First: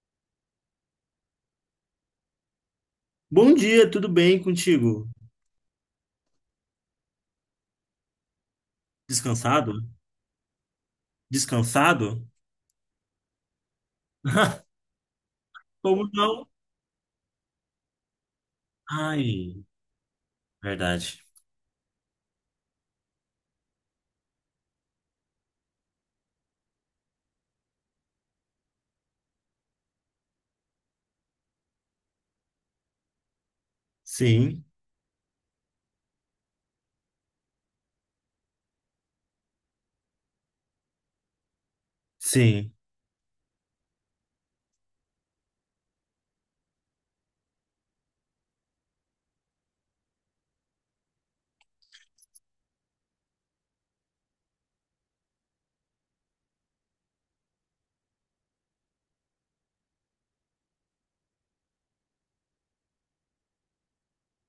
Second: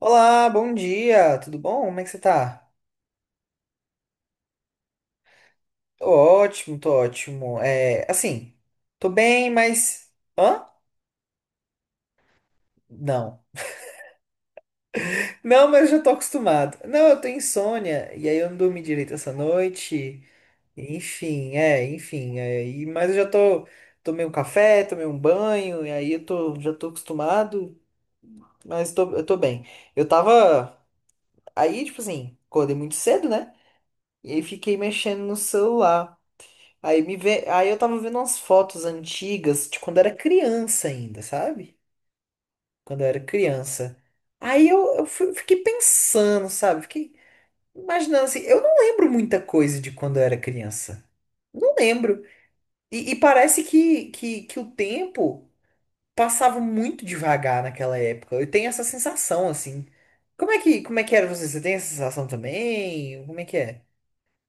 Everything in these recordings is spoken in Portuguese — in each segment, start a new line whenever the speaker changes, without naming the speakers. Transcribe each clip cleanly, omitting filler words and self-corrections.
Olá, bom dia, tudo bom? Como é que você tá?
Bom dia, tudo bem contigo?
Tô ótimo, tô ótimo. É, assim, tô bem,
Descansado?
mas. Hã?
Descansado?
Não. Não, mas eu já
Como
tô
não?
acostumado. Não, eu tô insônia, e aí eu não dormi direito essa
Ai,
noite.
verdade.
Enfim, enfim. Mas eu já tô. Tomei um café, tomei um banho, e aí eu tô, já tô acostumado, mas tô, eu tô bem. Eu tava. Aí, tipo assim, acordei muito cedo, né? E aí
Sim,
fiquei mexendo no celular. Aí me vê, aí eu tava vendo umas fotos antigas de quando era criança ainda, sabe?
sim.
Quando eu era criança. Aí eu fui- Fiquei pensando, sabe? Fiquei imaginando assim, eu não lembro muita coisa de quando eu era criança. Não lembro. E, parece que o tempo passava muito devagar naquela época. Eu tenho essa sensação, assim. Como é que era você? Você tem essa sensação também? Como é que é?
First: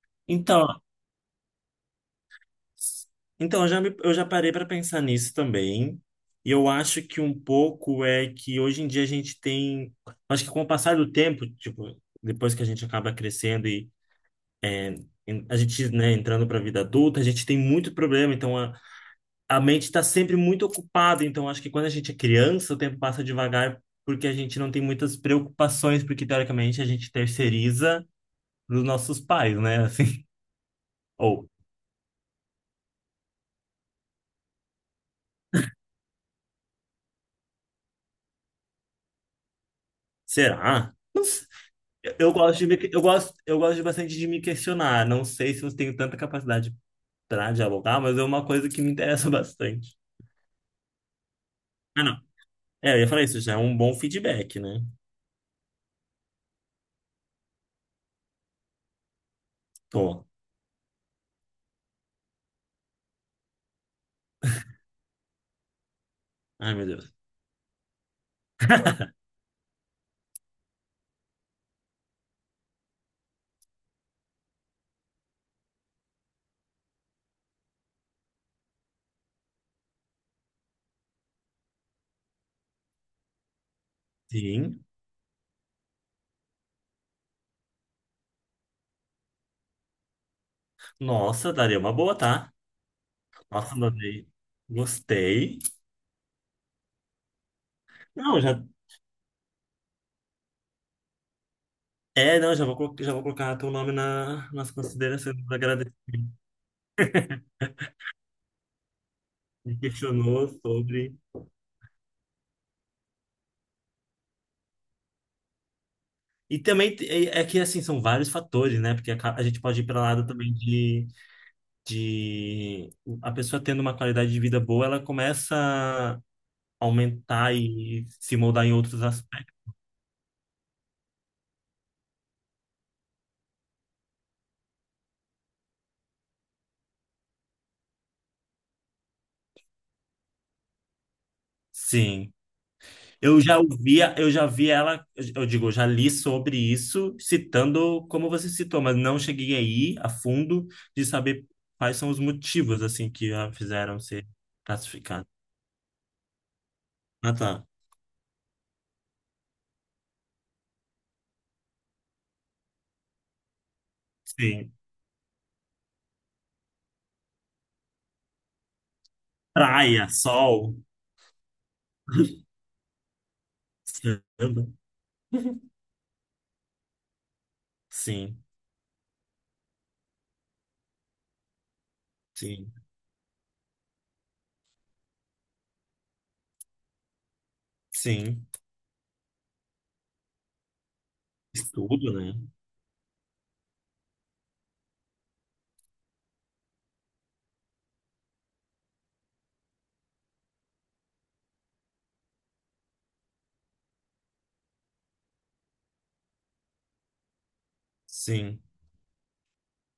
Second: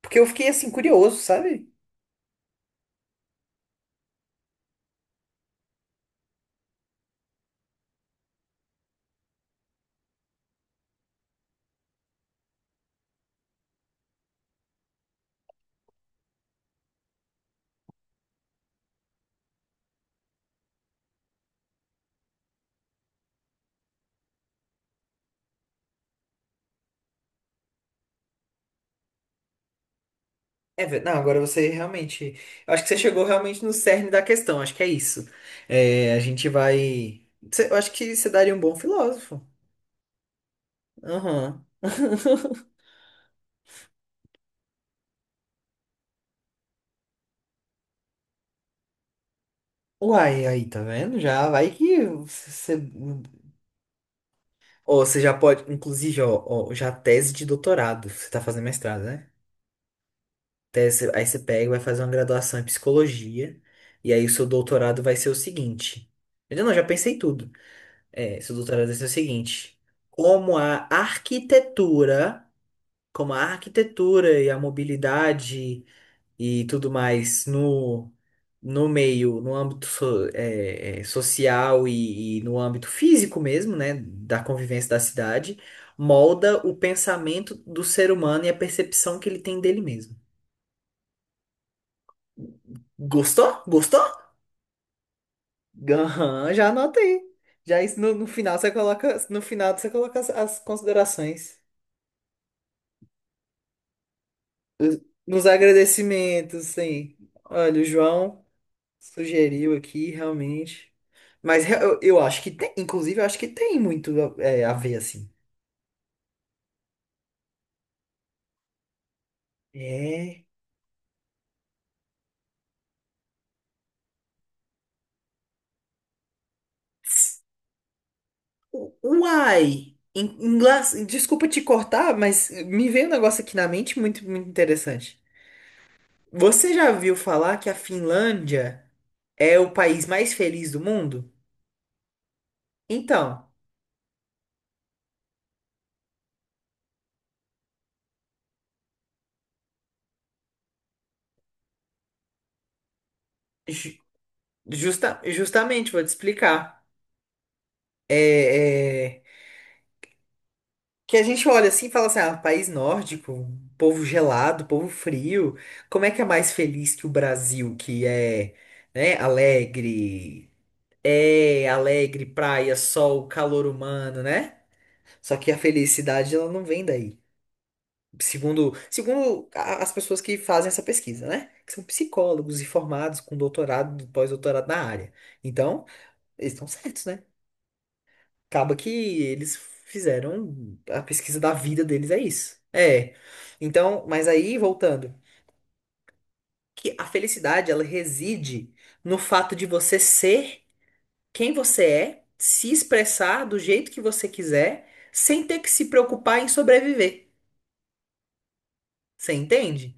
Porque eu fiquei
Então,
assim, curioso, sabe?
então eu já parei para pensar nisso também. E eu acho que um pouco é que hoje em dia a gente tem, acho que com o passar do tempo, tipo, depois que a gente acaba crescendo e a gente, né, entrando para a vida adulta, a gente tem muito problema, então a mente está sempre muito ocupada, então acho que quando a gente é criança, o tempo passa devagar porque a gente não tem muitas preocupações, porque teoricamente a gente terceiriza para os nossos pais, né? Assim,
Não, agora
ou
você realmente. Eu acho que você chegou realmente no cerne da questão, acho que é isso. É, a gente vai. Eu acho que você daria um bom filósofo.
será? Não sei.
Aham.
Eu gosto de me, eu gosto de bastante de me questionar. Não sei se eu tenho tanta capacidade para dialogar, mas é uma coisa que me interessa bastante.
Uai, aí, tá vendo? Já vai
Ah,
que
não.
você.
É, eu ia falar isso, já é um bom feedback, né?
Ou você já pode. Inclusive, ó, ó, já tese de doutorado. Você tá fazendo mestrado, né?
Tô.
Tese, aí você pega e vai fazer uma graduação em psicologia. E aí o seu doutorado vai ser o seguinte. Eu não,
Ai,
já
meu Deus.
pensei tudo. É, seu doutorado vai ser o seguinte: como a arquitetura, como a arquitetura e a mobilidade e tudo mais no, no âmbito social e no âmbito físico mesmo, né, da
Sim.
convivência da cidade, molda o pensamento do ser humano e a percepção que ele tem dele mesmo.
Nossa, daria uma boa, tá?
Gostou?
Nossa,
Gostou?
adorei. Gostei.
Aham, já anotei. Já isso no, no
Não,
final
já
você coloca, no final você coloca as considerações.
é, não, já vou colocar teu nome na, nas considerações
Nos
do agradecimento.
agradecimentos, sim. Olha, o João
Me
sugeriu aqui,
questionou
realmente.
sobre.
Eu acho que tem, inclusive, eu acho que tem muito é, a ver, assim.
E também é, é que, assim, são vários fatores, né? Porque a gente pode ir para lado
É.
também de, de. A pessoa tendo uma qualidade de vida boa, ela começa a aumentar e se moldar em outros aspectos.
Uai! Em inglês, desculpa te cortar, mas me veio um negócio aqui na mente muito, muito interessante. Você já viu falar que a Finlândia é o país mais feliz do mundo?
Sim. Eu
Então,
já ouvia, eu já vi ela, eu digo, eu já li sobre isso, citando como você citou, mas não cheguei aí a fundo de saber quais são os motivos assim que a
ju-
fizeram ser classificada.
justamente, vou te explicar.
Ah, tá.
É. é, Que a gente olha assim e fala assim, ah, país nórdico, povo gelado,
Sim.
povo frio, como é que é mais feliz que o Brasil, que é, né,
Praia,
alegre,
sol.
é alegre, praia, sol, calor humano, né?
Samba.
Só que a felicidade, ela não vem daí.
Sim,
Segundo as pessoas que fazem essa pesquisa, né? Que são psicólogos e
sim,
formados com doutorado, pós-doutorado na área. Então, eles estão certos, né?
sim.
Acaba que eles fizeram a pesquisa da vida deles
Estudo,
é
né?
isso. É. Então, mas aí voltando, que a felicidade ela reside no fato de você ser quem você é, se expressar do jeito que você quiser, sem ter que se preocupar em sobreviver.
Sim,
Você entende?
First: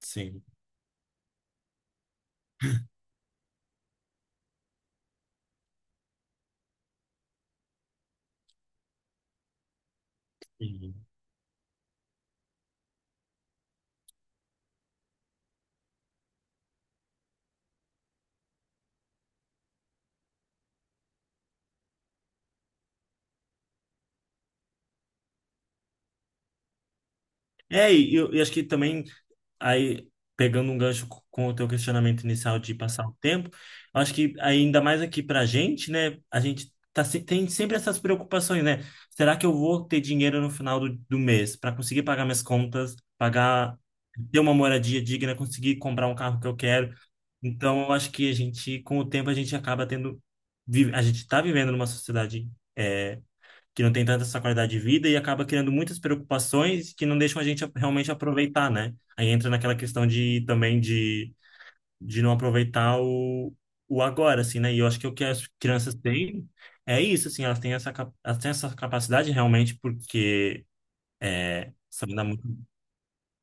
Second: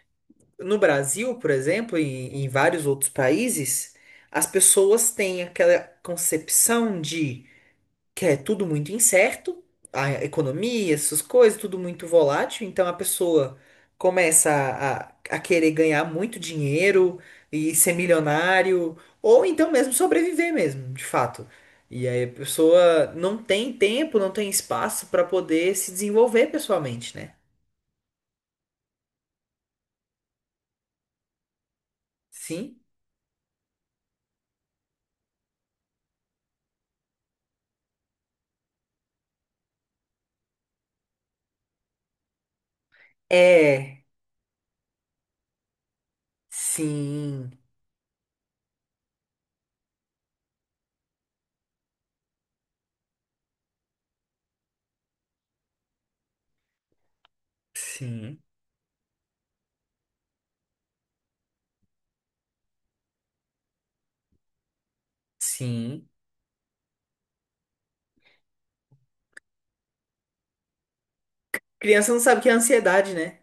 sim,
No Brasil, por exemplo, e em vários outros países, as pessoas têm aquela concepção de que é tudo muito incerto, a economia,
sim.
essas coisas, tudo muito volátil. Então a pessoa começa a querer ganhar muito dinheiro e ser milionário, ou então mesmo sobreviver mesmo, de fato. E aí a pessoa não tem tempo, não tem espaço para poder se desenvolver pessoalmente, né?
É, e eu, e acho que também aí pegando um gancho com o teu questionamento inicial de
Sim.
passar o tempo, eu acho que ainda mais aqui pra gente, né, a gente tá, tem sempre essas preocupações, né? Será que eu vou ter dinheiro no final do, do mês para conseguir pagar minhas contas, pagar,
É.
ter uma moradia digna, conseguir comprar um carro que eu quero?
Sim.
Então, eu acho que a gente, com o tempo, a gente acaba tendo, a gente está vivendo numa sociedade. É, que não tem tanta essa qualidade de vida e acaba criando muitas preocupações que não deixam a gente realmente
Sim.
aproveitar, né? Aí entra naquela questão de também de não aproveitar o agora, assim, né? E eu acho que é o que as crianças
Sim.
têm é isso, assim, elas têm essa, elas têm essa capacidade realmente porque é,
Criança
sabe,
não
dá
sabe o
muito.
que é ansiedade, né?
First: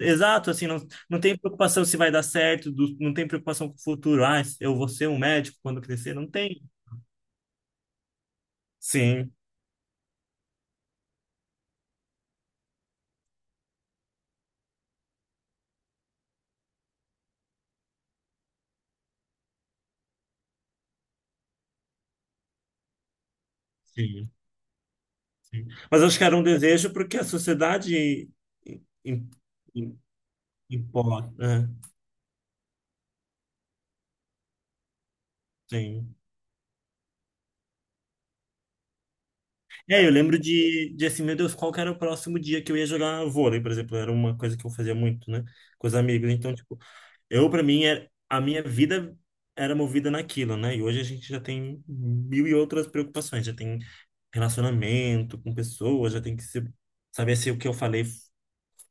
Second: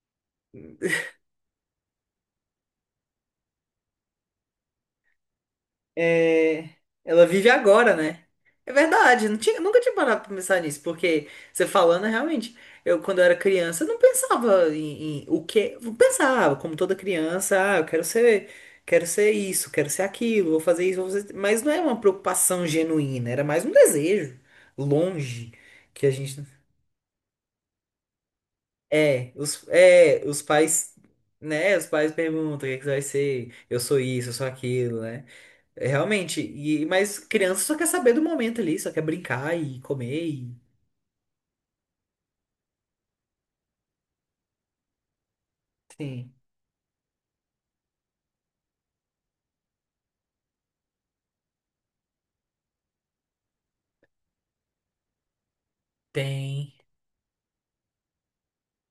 Exato, assim, não, não tem preocupação se vai dar certo, não tem preocupação com o futuro. Ah, eu vou ser um médico quando crescer, não tem.
É, ela vive agora, né? É verdade,
Sim,
nunca tinha parado pra pensar nisso, porque você falando, realmente, eu quando eu era criança, eu não pensava em o que. Eu pensava, como toda criança, ah, eu quero ser isso, quero ser aquilo, vou fazer isso, vou fazer... Mas não é uma preocupação genuína, era mais um
sim.
desejo longe
Sim. Mas
que a
acho que
gente.
era um desejo porque a sociedade im- im-
Os pais,
impõe, né?
né? Os pais perguntam o que é que você vai ser, eu sou isso, eu sou aquilo, né? É,
Sim.
realmente, e, mas criança só quer saber do momento ali, só quer brincar e
É, eu
comer
lembro
e
de assim, meu Deus, qual que era o próximo dia que eu ia jogar vôlei, por exemplo, era uma coisa que eu fazia muito, né, com os amigos.
Sim.
Então, tipo, eu para mim era, a minha vida era movida naquilo, né? E hoje a gente já tem mil e outras preocupações, já tem relacionamento com pessoas, já tem que se,
tem.
saber se o que eu falei,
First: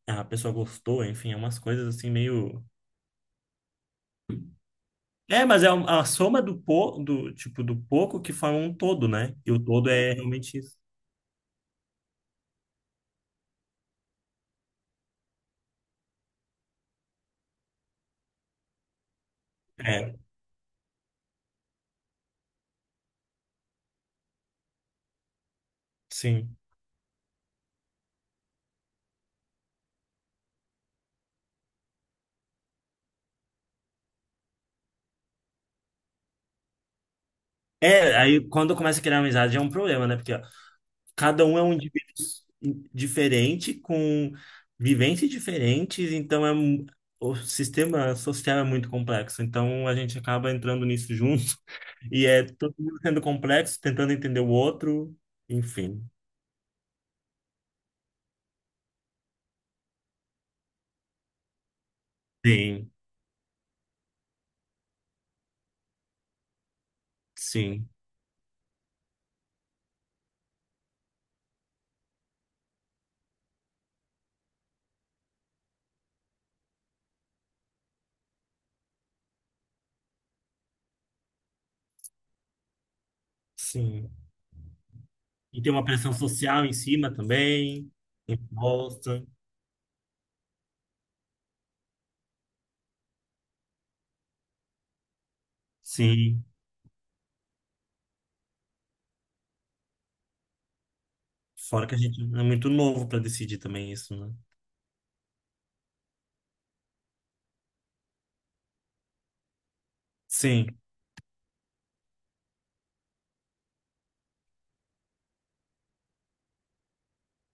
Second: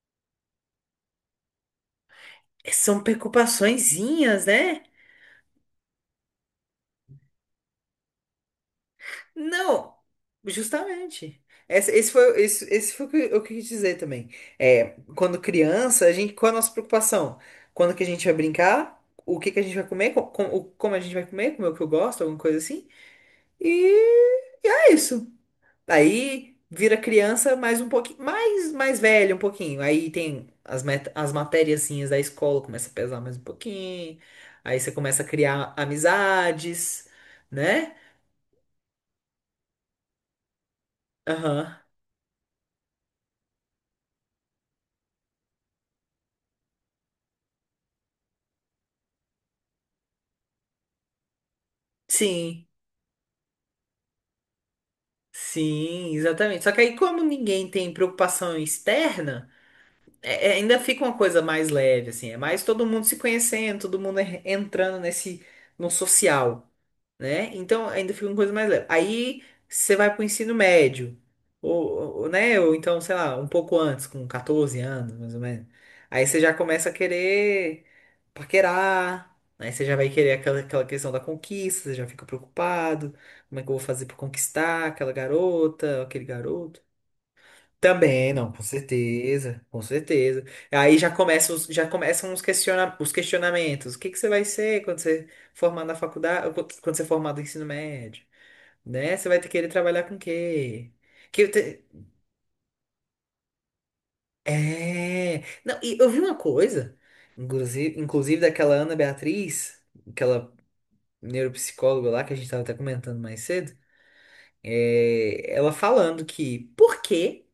ah, a pessoa gostou, enfim, é umas coisas assim meio.
É, são preocupaçõezinhas, né?
É, mas é a soma do, po, do tipo do pouco que forma um todo, né? E o todo
Não,
é realmente isso.
justamente. Esse foi o que eu quis dizer também. É, quando criança, a gente, qual é a nossa preocupação? Quando que a gente vai brincar? O que que a gente vai comer?
É,
Como a gente vai comer? Comer o que eu gosto, alguma coisa assim? E, e é isso. Aí
sim.
vira criança mais um pouquinho, mais velho um pouquinho. Aí tem as matériazinhas da escola, começa a pesar mais um pouquinho. Aí você começa a criar amizades, né?
É, aí quando começa a criar amizade é um problema, né? Porque ó, cada um é um
Aham.
indivíduo diferente, com vivências diferentes, então é o sistema social é muito complexo. Então a gente acaba entrando nisso junto e é
Sim,
todo mundo sendo complexo, tentando entender o outro, enfim.
sim, exatamente. Só que aí, como ninguém tem preocupação externa, ainda fica uma coisa mais leve, assim. É mais todo
Sim,
mundo se conhecendo, todo mundo entrando nesse, no social. Né? Então
sim,
ainda fica uma coisa mais leve. Aí você vai para o ensino médio, ou, né? Ou então, sei lá, um pouco antes, com 14 anos, mais ou menos. Aí você já começa a querer paquerar, aí você já vai querer aquela questão da conquista, você já fica preocupado, como é que eu vou fazer
sim.
para conquistar aquela
E tem uma
garota,
pressão
aquele
social em
garoto?
cima também,
Também, não, com
imposta.
certeza, com certeza. Aí já começam os questionamentos. O que que você vai ser quando você formar na
Sim.
faculdade, quando você formar do ensino médio, né? Você vai ter que querer trabalhar com o quê? Que eu te-
Fora que a gente é muito novo para decidir também isso, né?
É. Não, e eu vi uma coisa, inclusive daquela Ana Beatriz, aquela
Sim,
neuropsicóloga lá que a gente tava até comentando mais cedo, é, ela falando que por quê?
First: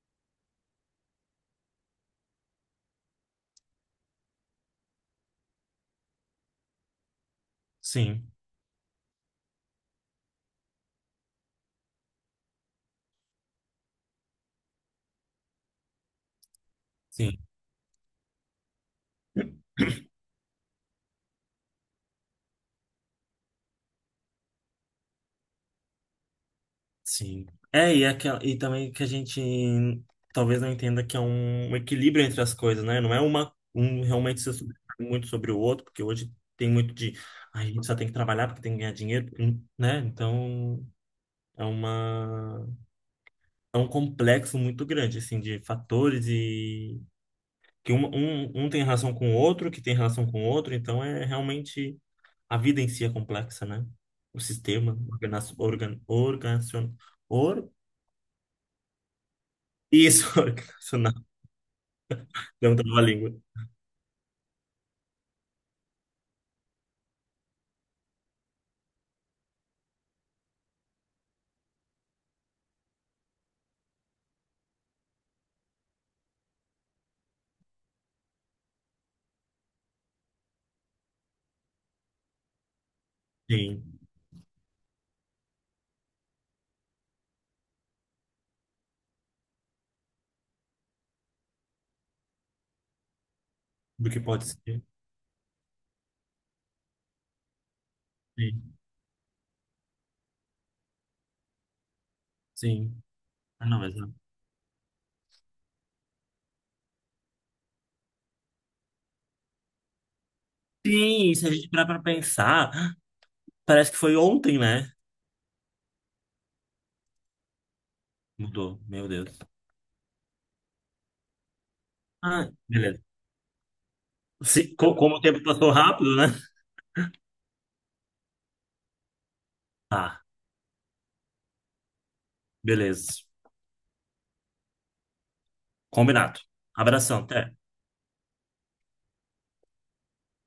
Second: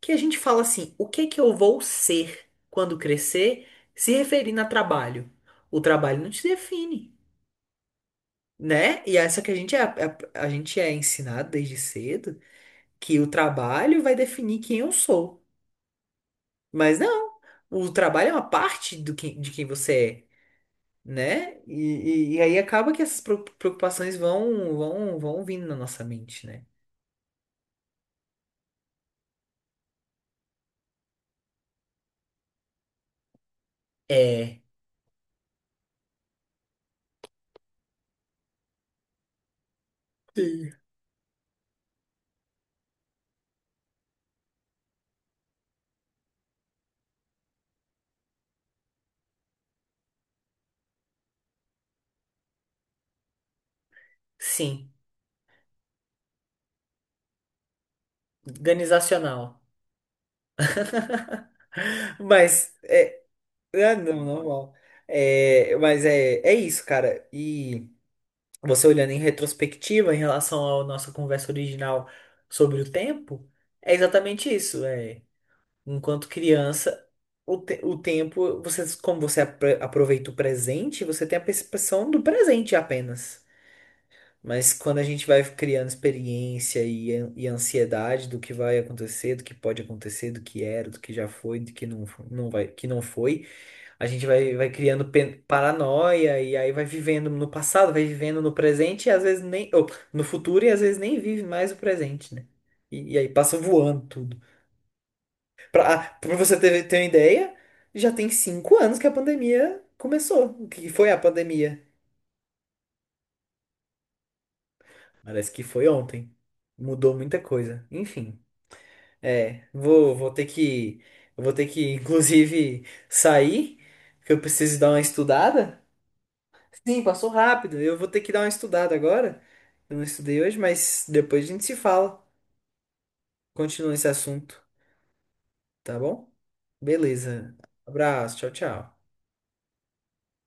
Que a gente fala assim, o que que eu vou ser quando crescer, se referindo a trabalho? O trabalho não te define,
sim,
né? E essa que a gente é ensinado desde cedo que o trabalho vai definir quem eu sou. Mas não,
sim,
o trabalho é uma parte de quem você é. Né? E aí acaba que essas preocupações vão vindo na nossa mente, né?
sim. É, e, é aquela, e também que a gente talvez não entenda que é um, um equilíbrio entre as coisas, né? Não é uma, um realmente ser
É.
muito sobre o outro, porque hoje tem muito de. "Ai, a gente só tem que trabalhar porque tem que ganhar dinheiro, né?
Sim.
Então é uma. É um complexo muito grande, assim, de fatores que um tem relação com o outro, que tem relação com o outro, então é realmente a vida em si é complexa, né? O
Sim,
sistema organizacional. Or,
organizacional.
isso, organizacional.
Mas
Não trava a língua.
Ah, não, normal. É, é isso, cara. E você olhando em retrospectiva em relação à nossa conversa original sobre o tempo, é exatamente isso. É, enquanto criança, o tempo, você, como você aproveita o presente, você tem a percepção do presente apenas.
Sim,
Mas quando a gente vai criando experiência e ansiedade do que vai acontecer, do que pode acontecer, do que era, do que já foi, do que não, fo- não vai, que não foi. A
do que
gente
pode
vai, vai
ser.
criando paranoia e aí vai vivendo no passado, vai vivendo no
Sim,
presente e às vezes nem. Ou, no futuro e às vezes nem vive mais o presente, né?
sim.
E aí passa
Ah, não, mas
voando
não.
tudo. Pra você ter, ter uma ideia, já tem 5 anos que a pandemia começou. O que foi a
Sim, se a gente
pandemia?
parar pra pensar, parece que foi ontem, né?
Parece que foi ontem. Mudou muita coisa. Enfim,
Mudou, meu Deus.
é. Vou ter que. Eu vou ter que,
Ah,
inclusive,
beleza.
sair, porque eu
Se,
preciso dar uma
como o tempo passou
estudada.
rápido, né?
Sim, passou rápido. Eu vou ter que dar uma estudada agora. Eu não
Tá,
estudei hoje, mas depois a gente se fala.
beleza.
Continua esse assunto, tá bom?
Combinado. Abração, até.
Beleza. Abraço, tchau, tchau.